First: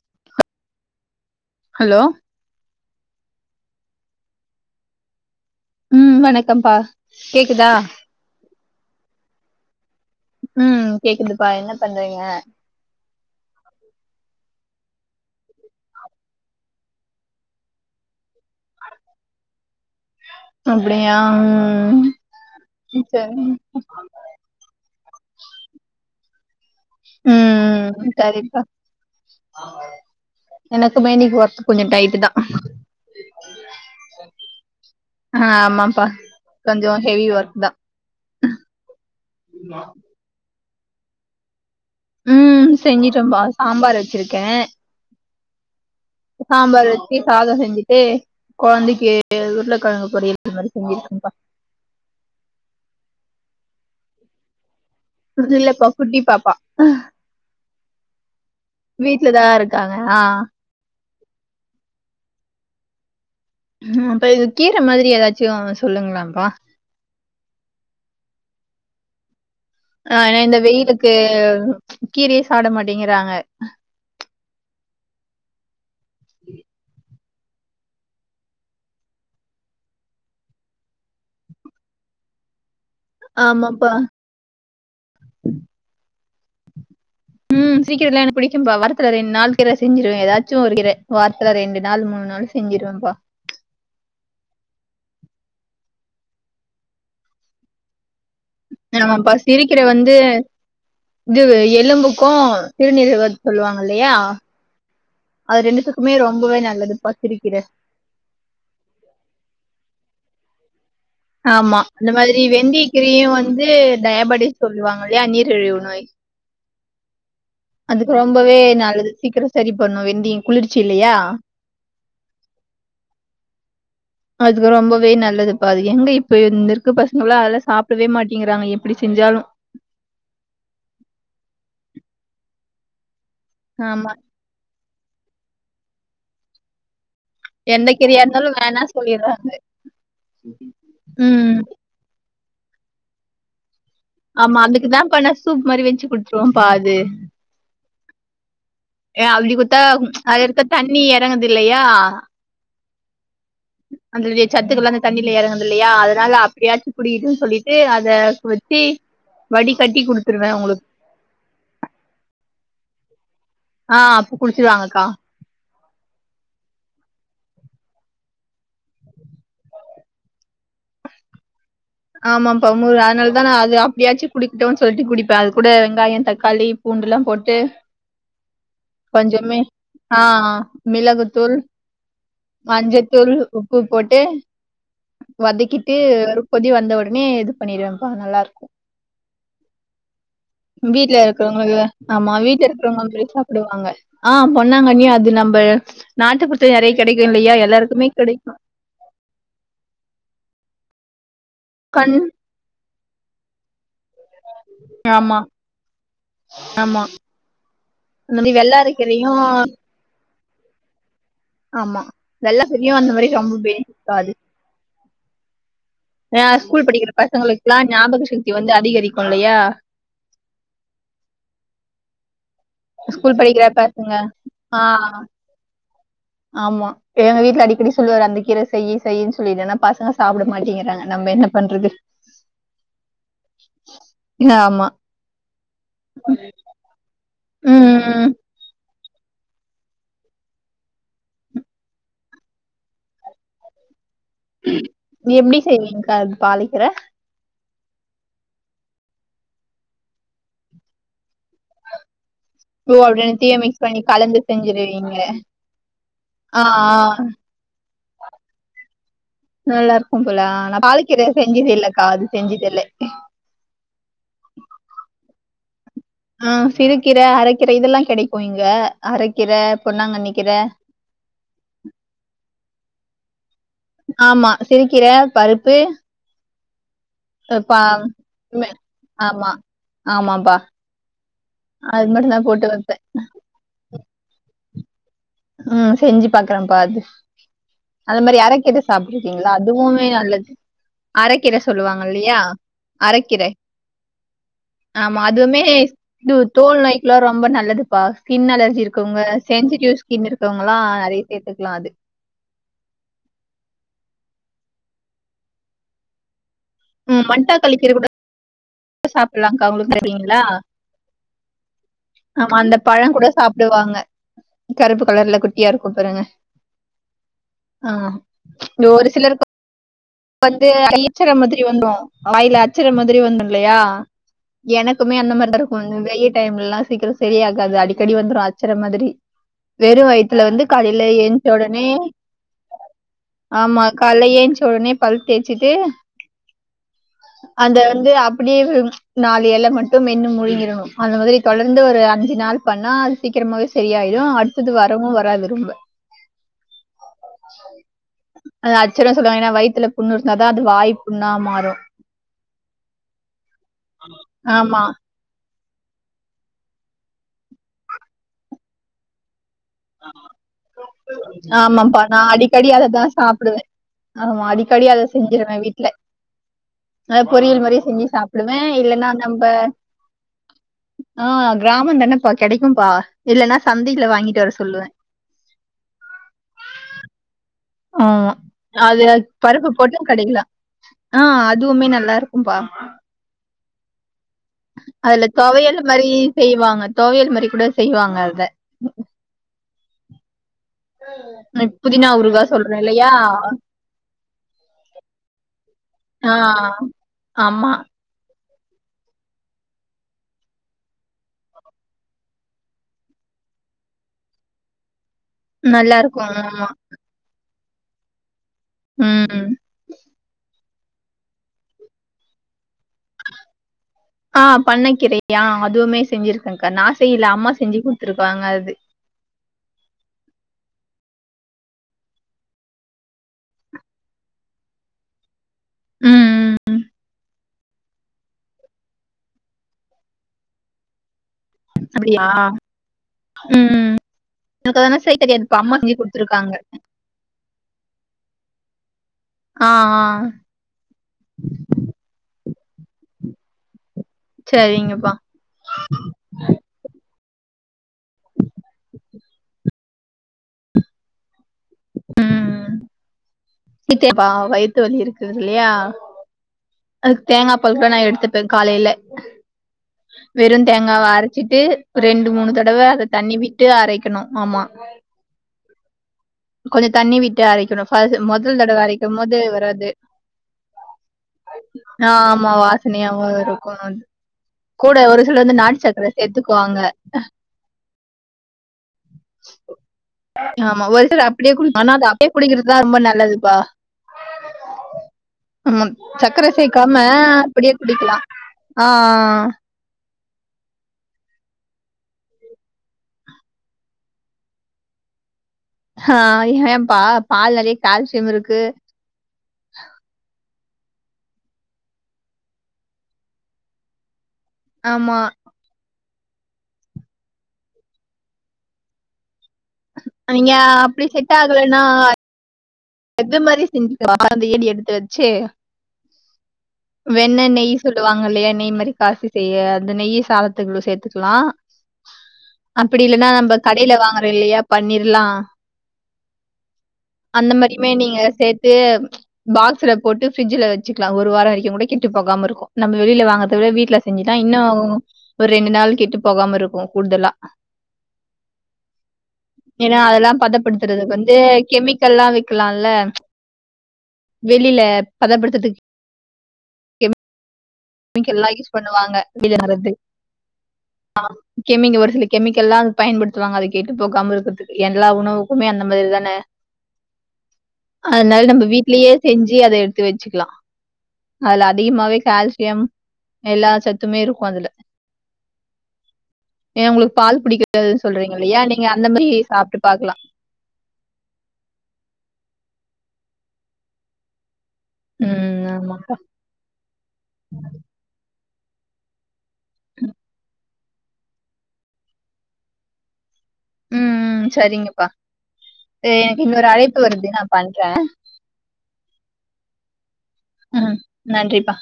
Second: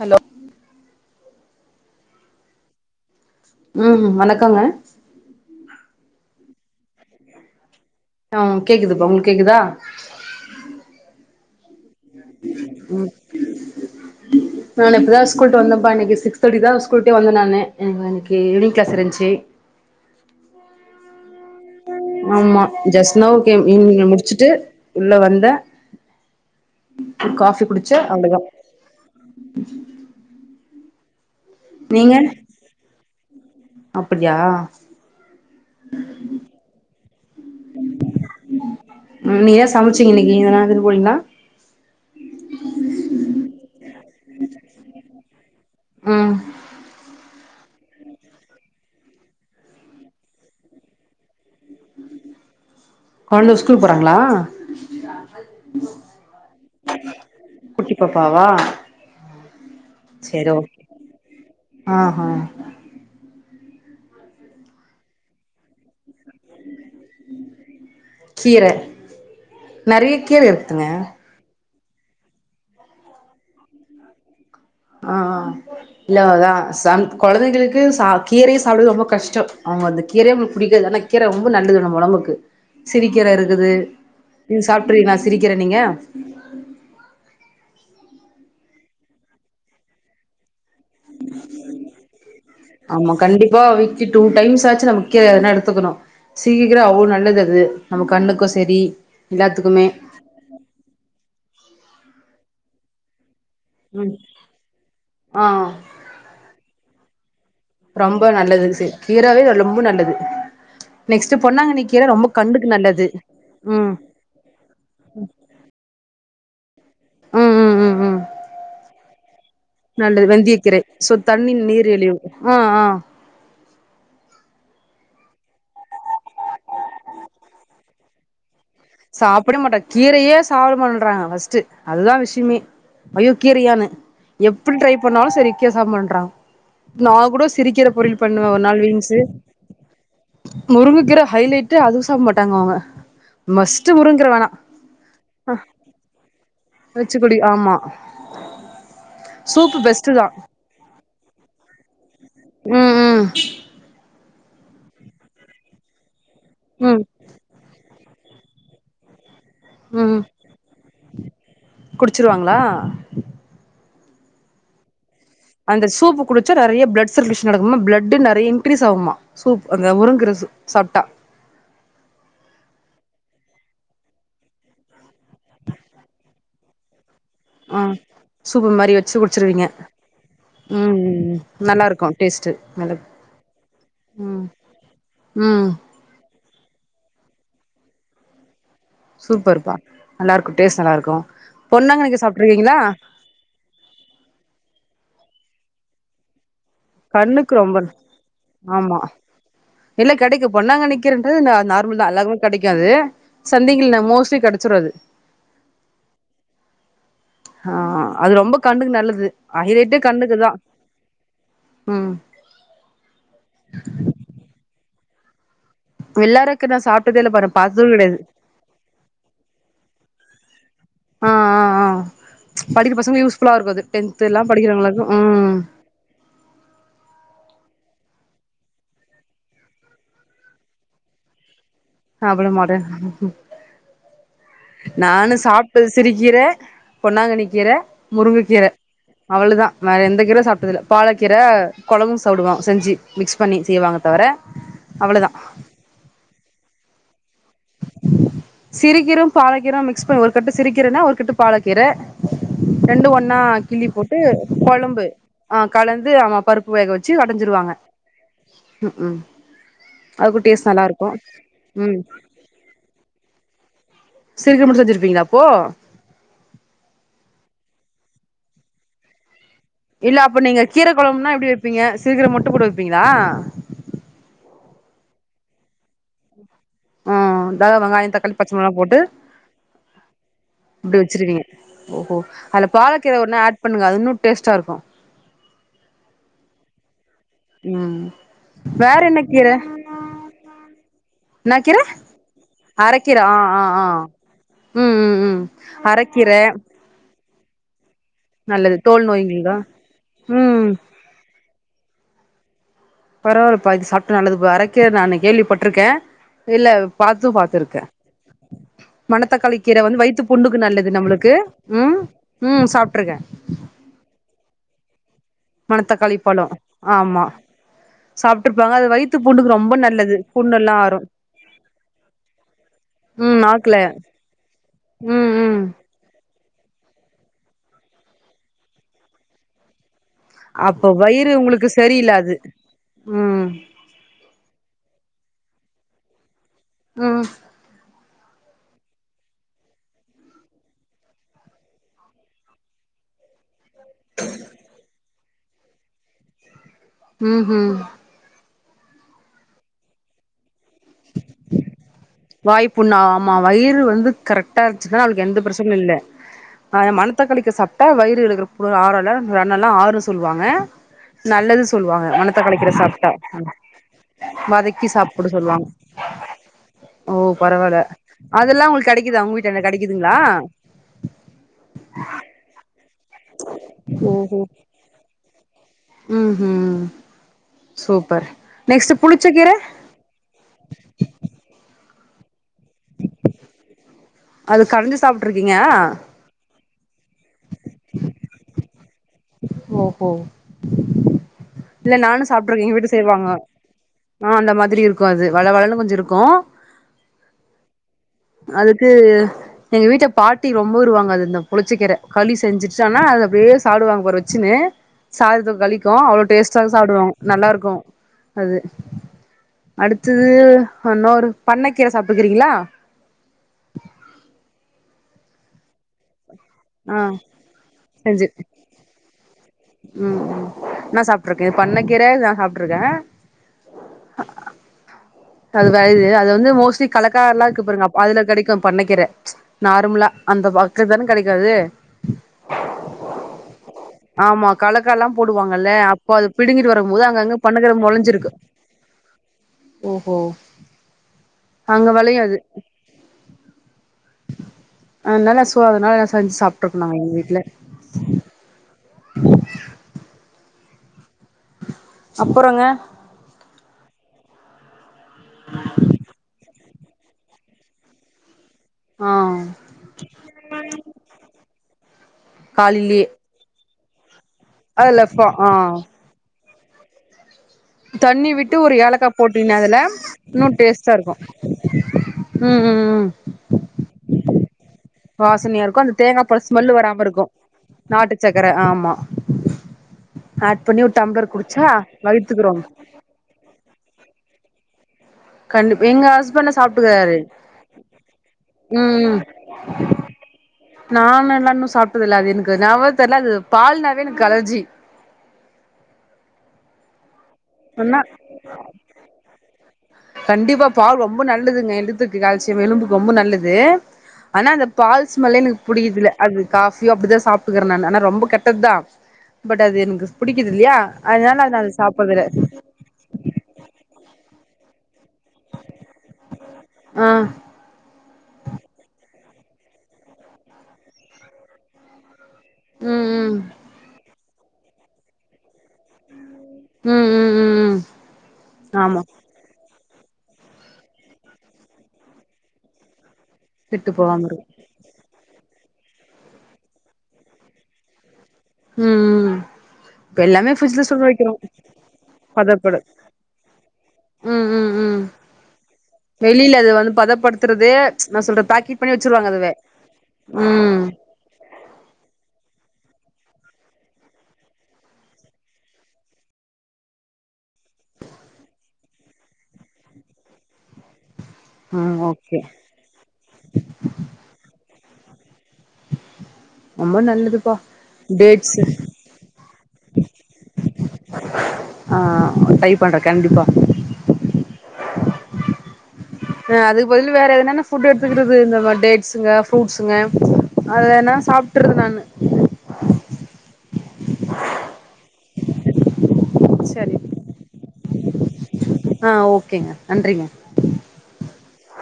Hello hello ம் வணக்கங்க ம் வணக்கம்பா கேக்குதா ஆ கேக்குதுப்பா உங்களுக்கு கேக்குதா ம் கேக்குதுப்பா என்ன பண்றீங்க ம் நான் இப்பத ஸ்கூல்யிட்டு வந்தப்ப இன்னை சிக்ஸ் தேர்டி தா ஸ்கூல்விட்டு வந்த நானு எனக்கு ஈவினி் கிளாஸ் இருந்துச்சி அப்டியா ம் ஆமா ஜஸ்ட் சரி நவ் கேம் ஈவினிங் ல முடிச்சுட்டு உள்ள வந்த ம் ம் ம் செரிப்பா எனக்கு பெண்டிங் ஒர்க் கொஞ்சோ நீங்க டையிட்டுத அப்டியா ஆ ஆமாப்பா கொஞ்சோ ஹெவி ஒர்க் தா ம் இனைக்கி என்ன சமச்சீங்க இனைக்கி என்னாது எடுத்துட்டு போனீங்களா ம் செஞ்சுட்டோம்ப்பா சாம்பார் வச்சிருக்கே ம் சாம்பார் வச்சு சாதம் செஞ்சுட்டு கொழந்தைக்கு உருள கிழங்கு பொரியல் இது மாதிரி செஞ்சிருக்கப்பா கொழந்த ஸ்கூல் போறாங்களா இல்லப்பா குட்டி பாப்பா குட்டி வீட்லதா இருக் செரி ஓகே ஆ ஆ ம் அப்ப இது கீர மாதிரி ஏதாச்சி சொல்லுங்களாப்பா கீர நெறைய ஆ ஏ கீர இந்த இருக்குதுங்க வெயிலுக்கு ம்ச் கீரையே சாப்ட மாட்டிங்கிறாங்க ஆ ஆ ஆ இல்ல அவ்ளோதா சந் கொழந்தைங்களுக்கு சா கீரையை சாப்புடுறது ரொம்ப கஷ்டோ அவுங்க அந்த கீரைய புடிக்காது ஆனா கீரா ரொம்ப நல்லது நம்ம ஒடம்புக்கு சிறி கீர இருக்குது ஆமாப்பா. நீங்க சாப்டிருக்கீங்களா சிறி கீர நீங்க ம் சிறி கீர எனக்கு புடிக்கும்ப்பா வாரத்துல ரெண்டு நாள் கீர செஞ்சிருவே ஏதாச்சும் ஒரு கீர வாரத்தல ரெண்டு நாள் மூணு நாள் ஆமா செஞ்சிருவப்பா கண்டிப்பா வீக் லி டு டைம்ஸ் ஆச்சி நம்ம கீ எதனா எடுத்துக்கனு சீக்கிரோ அவ்ளோ நல்லது அது நம கண்ணுக்கு செ ஆமாப்பா சிரிக்கீர வந்து இது எலும்புக்கோ சிறுநீரகத் சொல்லுவாங்க இல்லையா ம் ஆ அது ரெண்டுத்துக்குமே ரொம்பவே நல்லது பா சிறுகீர ரொம்ப நல்லது ச கீராவே ரொம்ப நல்லது நெக்ஸ்ட் ஆமா பொன்னாங்கண்ணி கீர அந்த ரொம்ப மாதிரி கண்ணுக்கு வெந்தய நல்லது கீரையு வந்து ம் டயபட்டிஸ் சொல்லுவாங்க இல்லையா நீரிழிவு நோய் ம் ம் ம் அதுக்கு ம் ரொம்பவே நல்லது சீக்கிரோ சரி பண்ணு நல்லது வெந்தயம் குளிர்ச்சு வெந்தயக்கீரை சோ இல்லையா தண்ணி நீரிழிவு ஆ ஆ அதுக்கு ரொம்பவே நல்லதுப்பா அது எங்க இப்ப இந்த இருக்க பசங்களா அதெல்லா சாப்டவே மாட்டிக்கிறாங்க சாப்டவே மாட்ட கீரையே சாப்ட மாட்றாங்க ஃபர்ஸ்ட்டு அதுதா விஷ்யமே ஐயோ கீரையானு ஆமா. எப்டி ட்ரை பண்ணாலு செரி கீர சாப்ட மாற்றங்க நா கூட சிறுகீர எந்த கீரையா பொரியல் பண்ணுவ இருந்தாலும் ஒரு நாள் வேணாம் வீங்ஸ்சு சொல்லிடுறாங்க. முருங்கக்கிர ம். ஹைலைட்டு அது சாப் மாட் தங்குவாங்க மஸ்ட்டு முருங்க ஆமா அதுக்கு தா பண்ண சூப் மாரி வெச்சு குடுத்துருவோம் பா அது வச்சுக்குடி ஆமா அப்டி சூப்பு குடுத்தா பெஸ்ட்டு தா அது எடுத்த தண்ணி இறங்குது இல்லையா ம் ம் அதனுடைய சத்துக்கள் லா அந்த தண்ணியில இறங்குது இல்லையா அதனால அப்டியாச்சு ம் குடிகிட்டுன் சொல்லிட் அத வச்சு வடி கட்டி குடுத்துருவ அவுங்களுக் குடிச்சுருவாங்ளா ஆ அப்ப குடிச்சுருவாங்கக்கா அந்த சூப்பு குடிச்சா நறைய பிளட்சர்குலேஷன் நடக்குமா பிளாட் நறைய இன்கிரீஸ் ஆகுமா சூப் அந்த முருங்கீர சூப் சாப்ட்டா ஆமாப்பா மு அதனாலதா நா அது அப்டியாச்சு குடிக்ட்டுன் சொல்ட்டு குடிப்ப அது கூட வெங்காயம் தக்காளி பூண்டு எல்லா போட் ஆ சூப்பு மாரி வச்சு குடிச்சுருவீங்க ஆ ம் ம் மிளகுத்தூள், நல்லா இருக்கு டேஸ்ட்டு நல்ல மஞ்சத்தூள், உப்பு ம் ம் ட்டு ஒரு கொதி வந்த உடனே இது பண்ணிருவேன்ம்பா நல்லா இருக்கு சூப்பர்ப்பா நல்லா இருக்கு டேஸ்ட் நல்லா வீட்ல இருக்கு இருக்கறவுங்களுக்கு பொன்னாங்கண்ணிக்கா ஆமா வீட்ல சாப்ட்ருக்கீங்களா இருக்கறவுங்களுக் சாப் டுவாங்க ஆ பொன்னாங்கன்னியு அது நம்ப நாட்டு குறுத்து நெறைய கடைக்கு இல்லையா கண்ணுக்கு ரொம்ப எல்லாருக்குமே கடைக்கு ஆமா இல்ல கடைக்கு பொண்ணாங்கன்னி கீரன்றது நார்மல் தா கண் எல்லா கடைக்காது சந்தைங்கல் மோஸ்ட்லி கட ஆமா ஆமா ஆ அது அந்த மாரி ரொம்ப கண்ணுக்கு நல்லது வெள்ளாரக்கீரையும் ஹைலேட்டே கண்ணுக்குதா ஆமா வெள்ள பெரியு அந்த மாரி ரொம்ப பெனிஃபிட் தா அது ஆ வெள்ளாரக்கு நா ஸ்கூல் படிக்கிற சாப்ட்டதே இல்ல பாரு பசங்களுக்லா பாத்தது கெடையாது ஞாபக சக்தி வந்து அதிகரிக்கு இல்லையா ஆ ஆ ஆ படிக்க பசங்க யூஸ் ஸ்கூல் ஃபுல்லா படிக்கிற இருக்கு அது பசங்க டென்த் எல்லா படிக்கிறவுங்களுக்கு ஆ ம் ஆமா எங்க வீட்ல அடிக்கடி சொல்லுவாரு அந்த கீர செய் செய்யின்னு சொல்லிட்டு ஆன பசங்க சாப்பட மாட்டேங்கிறாங்க நம்ம என்ன பண்றது சாப்ட மாட் [inaudible] ஆமா நானு சாப்ட்டது சிறு கீர பொன்னாங்கன்னி கீர உம் முருங்க கீர அவ்ளுதா வேற எந்த கீர சாப்பிட்டதில்ல பாலக்கீர கொழம்பு சாப்டுவ செஞ்சி மிக்ஸ் பண்ணி செய்வாங்க தவர அவ்ளதா நீ எப்டி செய்வீங்க்கா பாலக்கீர சிறுகீரு பாலக்கீரு மிக்ஸ் பண்ணி ஒரு கட்டு சிறுக்கீரனா ஒரு கட்டு பாலக்கீர ஓ ரெண்டு அப்படி ஒன்னா நெத்திய மிக்ஸ் கிள்ளி பண்ணி போட்டு கலந்து கொழம்பு செஞ்சிருவீங்க அ கலந்து ஆமா ஆ பருப்பு ஆ, வேக வச்சு கடைஞ்சிருவாங்க ம் ம் நல்லா இருக்கு போல அதுக்கு டேஸ்ட் நா நல்லா இருக்கு பாலக்கீர ம் செஞ்சததில்லக்கா அது செஞ்சதில்ல சிறுகீரமட்டு செஞ்சிருப்பீங்ளாப்போ ஆ சிறுகீர அரைக்கீர இதுல கெடைக்கு இங்க அரைக்கீர இல்ல அப்ப நீங்க கீர குழம்னா எப்டி வெப்பீங்க சிறுகீர மட்டு போட்டு வெப்பீங்ளா ஆமா சிறுக்கீர பருப்பு ஆ இத அஹ் பா- வெங்காய தக்காளி பச்சமுலவா மெ- போட்டு ஆமா ஆமாப்பா அப்டி வச்சிருக்கீங்க அது ஓஹோ மட்டும் தான் அதுல போட்டு பால வைப்பேன் கீர ஒர்னா ஆட் பண்ணுங்க அதுவுன்னு டேஸ்டா இருக்கு ம் செஞ்சு பாக்றேப்பா அத் ம் அதமேரி அரக்கீர வேற என்ன கீர சாப்ட்ருக்கீங்ளா அதுவு மே நல்லது அரக்கீர என்னா கீர சொல்லுவாங்கல்லையா அரக்கீர ஆ அரைக்கீர ஆ ஆ ம் ம் ஆமா ம் அதுவுமே அரக்கீர இது தோல் நோய்க்கிலா ரொம்ப நல்லதுப்பா ஸ்கின் நல்லது அலர்ஜி தோல் இருக்கவுங்க நோய்ங்களுக்கா சென்சிட்டிவ் ஸ்கின் ம் இருக்கவுங்கலா நறிய சேத்துக்லா அது பரவால்ப்பா இது சாப்டா நல்லதுபா அரைக்கீர நானு கேள்விப்பட்ருக்கே இல்ல பாத்து பாத்துருக்கே ப்ப மணத்தக்காளி சாப்லாம்கா கீர அவுங்ளுக் வந்து வயித்து தெருவீங்ளா புண்ணுக்கு நல்லது நம்மளுக்கு ம் ஆமா ம் அந்த சாப்ட்ருக்கே பழங் கூட சாப்புடுவாங்க கருப்பு கலர்ல குட் மணத்தக்காளிப்பழ ஆமா ஆ சாப்ட்ருப்பாங்க அது ஒரு வயித்து சிலருக்கு புண்ணுக்கு ரொம்ப நல்லது வந்து புண்ணெல்லா ஆறு கை எச்சர மாதிரி வந்ரோ வாயில அச்சற மாதிரி ம் வந்துரு நாக்குல இல்லையா எனக்குமே ம் அந்த மார்தா ம் இருக்கு அந்த வெயில் டைமில்லா சீக்கிர செரியாகாது அடிக்கடி வந்துரு அச்சற மாதிரி வெறு வய்த் இதுல வந்து அப்போ காலையில வயிறு ஏஞ்ச உங்களுக்கு ஒடனே சரியில்ல அது ம் ஆமா கால்ல ஏஞ்ச்ச ஒடனே பல் தேச்சிட்டு ம் அந்த வந்து அப் பிடியே வு நாலு ஏல மட்டு மென்னு முழுங்கிருவ அந்த மாதிரி தொடர்ந்து ஒரு அஞ்சு நாள் பண்ணா சீக்கிரமாவே செரியாய்ரு அடுத்துது வரவு வராது ரொம்ப ம் ம் அது அச்சர சொல்லுவாங்க ஏனா வயித்துல புண்ணுர்ந்தாதா அது வாய் புண்ணா மாறு வாய் புண்ணா ஆமா வயிறு வந்து கரெட்டா ஆமா இருசுன்னா அதுக்கு எந்த பிரச் புண் இல்ல அ எ மண்த்தக்காளிக்கா சாப்டா வயிறு இருகிற இப்ப ஒரு ஆறல்லா ரனலா ஆறுன் சொல்வாங்க நல்லது ஆமாப்பா சொல்வாங்க நா மணத்தக்காளி அடிக்கடி கீர அததா சாப்டா சாப்பிடுவே ஆமா வதக்கி அடிக்கடி அத சாப்புட செஞ்சிருவே சொல்லுவாங் வீட்ல அத ஓ பொரியல் மாரி பரவால்ல செஞ்சு சாப்பிடுவே அதுலா உங்ளுக் இல்லன்னா கெடைக்குத உங்க நம்ப வீட்டான்ட கெடைக்குதுங்ளா ஆ கிராமந்தனப்பா கெடைக்கும்பா இல்லனா சந்தைல வாங்கிட்டு வர சொல்லுவே ம் ம் சூப்பர் ஆமா நெக்ஸ்ட்டு அத்லயாத் புளிச்சக்கீர பருப்பு போட்டு கெடைக்லா ஆ அதுவுமே நல்லா இருக்கும்பா அது கடைஞ்சு அதுல சாப்ட்ருக்கீங்க தொவையல் மாரி செய்வாங்க தோவயல் மரி கூட செய்வாங்க அத ஓஹ புதினா ஊறுகா சொல்றே இல்லயா ஆஹ் அந்த மாதிரி இருக்கு அது வள வளன்னு கொஞ்சோ இருக்கு ஆ ஆமா அதுக்கு எங்க வீட்ல பாட்டி ரொம்ப வருவாங்க அது இந்த புளிச்சக்கீரை களி செஞ்சுட்டு ஆனா அப்டியே சாப்டு வாங்க னு சாதத்துக்கு கழிக்கு அவ்வளோ நல்லாருக்கும். ஆமா. டேஸ்டாக சாப்டுவாங்க நல்லா இருக்கு அது ம் அடுத்தது இன்னொரு பண்ணக்கீரை சாப்ருக்கீங்களா ஆ பண்ண கீரயா அதுவுமே செஞ்சிருக்கே கா நா ஆ செய்ல அம்மா செஞ்சு கொடுத்துருக்காங்க அது ம் ம் நா சாப்ட்ருக்கே பண்ண கீரை இது நா சாப்ட்ருக்கே அது வருது அது ம், வந்து ம். மோஸ்லி கலக்கார எலா இருக்கு பாருங்க அப் அதுல கிடைக்கு பண்ணக்கீர நார்மலா அந்த பக்கல தானே கிடைக்காது அப்படியா ம். ஆமா எனக்கு கலக்க அதெல்லாம் எல்லா செய்ய தெரியாதுப்பா. போடுவாங்கல்ல அம்மா செஞ்சு அப்போ அது குடுத்துருக்காங்க. பிடுங்கிட்டு வர போ அங்க அங்க பண்ண கிர முளைஞ்சிருக்கு ஆ, ஆ. ஓஹோ அங்க விளையு அது சரிங்கப்பா. அதனால சோ அதனால செஞ்சு சாப்பிட்டு இருந்தாங்க எங்க வீட்டுல [inaudible] அப்பறங்க சீத்தேப்பா வயித்து வலி இருக்குது இல்லயா அதுக்கு தேங்காய் பால் தானே எடுத்துட்டு [unintelligible] காலையில ஆ வெறு தேங்காவ அரைச்சிட்டு ரெண்டு மூணு தடவ காலைலயே அத தண்ணி விட்டு அரைக்கணு ஆமா பா ஆஹ் கொஞ்சோ தண்ணி விட்டு அரை [unintelligible] தண்ணி விட்டு மொதல் ஒரு தடவ அரைக்கு ஏலக்கா போது போட்டீன்னா அதுல வராது இன்னு டேஸ்ட்டா இருக்கு ஆஹ் ஆமா ம் ம் ம் வாசனையாவவு இருக்கு கூட ஒரு சிலர் வந்து வாசனையா இருக்கு நாட்டு அந்த சக்கரை தேங்காப்பால் ஸ்மெல்லு சேர்த்துக்குவாங்க வராம இருக்கு நாட்டு சக்கர ஆமா ஆட் பண்ணி ஆமா ஒரு சில டம்ளர் அப்டியே குடிச்சா குடிக்கு ஆனா அ அப்படியே வயித்துக்கு குடிக்கிறதுதா ரொம்ப நல்லதுப்பா [unintelligible] ஆமா கண்டிப்பா எங்க சக்கரை ஹஸ்பண்ட்லா சேக்காம சாப்ட்டுக்குறாரு அப்டியே குடிக்கலா ஆஹ் [inaudible] நானு எல்லா சாப்பிட்டதில்ல அது எனக்கு நாவ தெரல அது பால்னாவே எனக்கு அலர்ஜி ஹ ஏப்பா என்ன [inaudible] கண்டிப்பா பால் ரொம்ப நல்லதுங்க எழுத்துக்கு காலச்சிய எலும்புக்கு ரொம்ப நல்லது ஆனா அந்த பால் ஆமா ஸ்மெல்லே எனக்கு புடிக்குதுல்ல அது காஃபியே அப்படிதா சாப்பிட்டுக்கறே நா ஆனா ரொம்ப கெட்டதுதா பட் அது எனக்கு புடிக்குது நீங்க இல்லயா அப்டி அதனால அதா சாப்பரதுகிடயாது எந்த மாதிரி செஞ்சுக்கா அந்த ஏடி எடுத்து வச்சு ஆ வெண்ணெய் நெய் சொல்லுவாங்க இல்லயா நெய் மாரி காசி செய்ய அந்த நெய்ய சாதத்துக்கு சேர்த்துக்கலா அப்டி இல்லன்னா ம் நம்ம கடையில வாங்கறோ இல்லயா பண்ணிரலா ம் ம் ம் ம் சேர்த்து ஆமா பாக்ஸ்ல போட்டு ஃபிரிட்ஜல வச்சுக்கலா ஒரு வார வரைக்கு கூட கெட்டு போகாம இருக்கு நம்ம வெளில வாங்க அத விட கெட்டு வீட்ல போகாம செஞ்சுட்டா இருக்கு இன்னு ஒரு ரெண்டு நாள் கெட்டு போகாம இருக்கு கூடுதலா ம் ம் ஏனா இப்ப அதெல்லா எல்லாமே ஃபிரிட்ஜ்ல சுட பதப்படுத்துறதுக்கு வைக்கிறோ வந்து கெமிக்கல்லா வை பதப்படு க்கலால வெளில பதப்படுத்துறதுக்கு வெளில அது வந்து பதப்படுத்துறதே நா சொல்றே கெமிக்கல்லாம் யூஸ் பேக்கெட் பண்ணி பண்ணுவாங்க. வச்சிருவாங்க அதுவே ம் கெமிங் ஒரு சில கெமிக்கல்லா அது பயன்படுத்துவாங்க அத கெட்டு போகாம இருக்குறதுகு எல்லா உணவுக்குமே அந்த மாதிரி தான அதனால நம்ம வீட்லயே செஞ்சு அத எடுத்து வச்சுக்கலா அதுல ம் அதிகமாவே ஓகே கால்சி யம் எல்லா சத்துமே இருக்கு அதுல ஏன் ரொம்ப உங்களுக்கு பால் நல்லதுப்பா பிடிக்கா து சொல்றீங்கள இல்லையா டேட்ஸு நீங்க அந்த மாரி சாப்ட்டு பாக்கலா ஆ டை பண்றே கண்டிப்பா ம் ஆமா அஹ் அதுக்கு பதில வேற எதுனன்ன ஃபுட்டு எடுத்துக்கிறது இந்தமா டேட்ஸுங்க ஃப்ரூட்ஸுங்க அது ஏனா சாப்ட்டுறது நானு ம் ம் செரிங்கப்பா எ எனக்கு இன்னொரு சரி அழைப்பு வருது நா பண்றே ஆ ஓகேங்க நன்றிங்க ம் நன்றிப்பா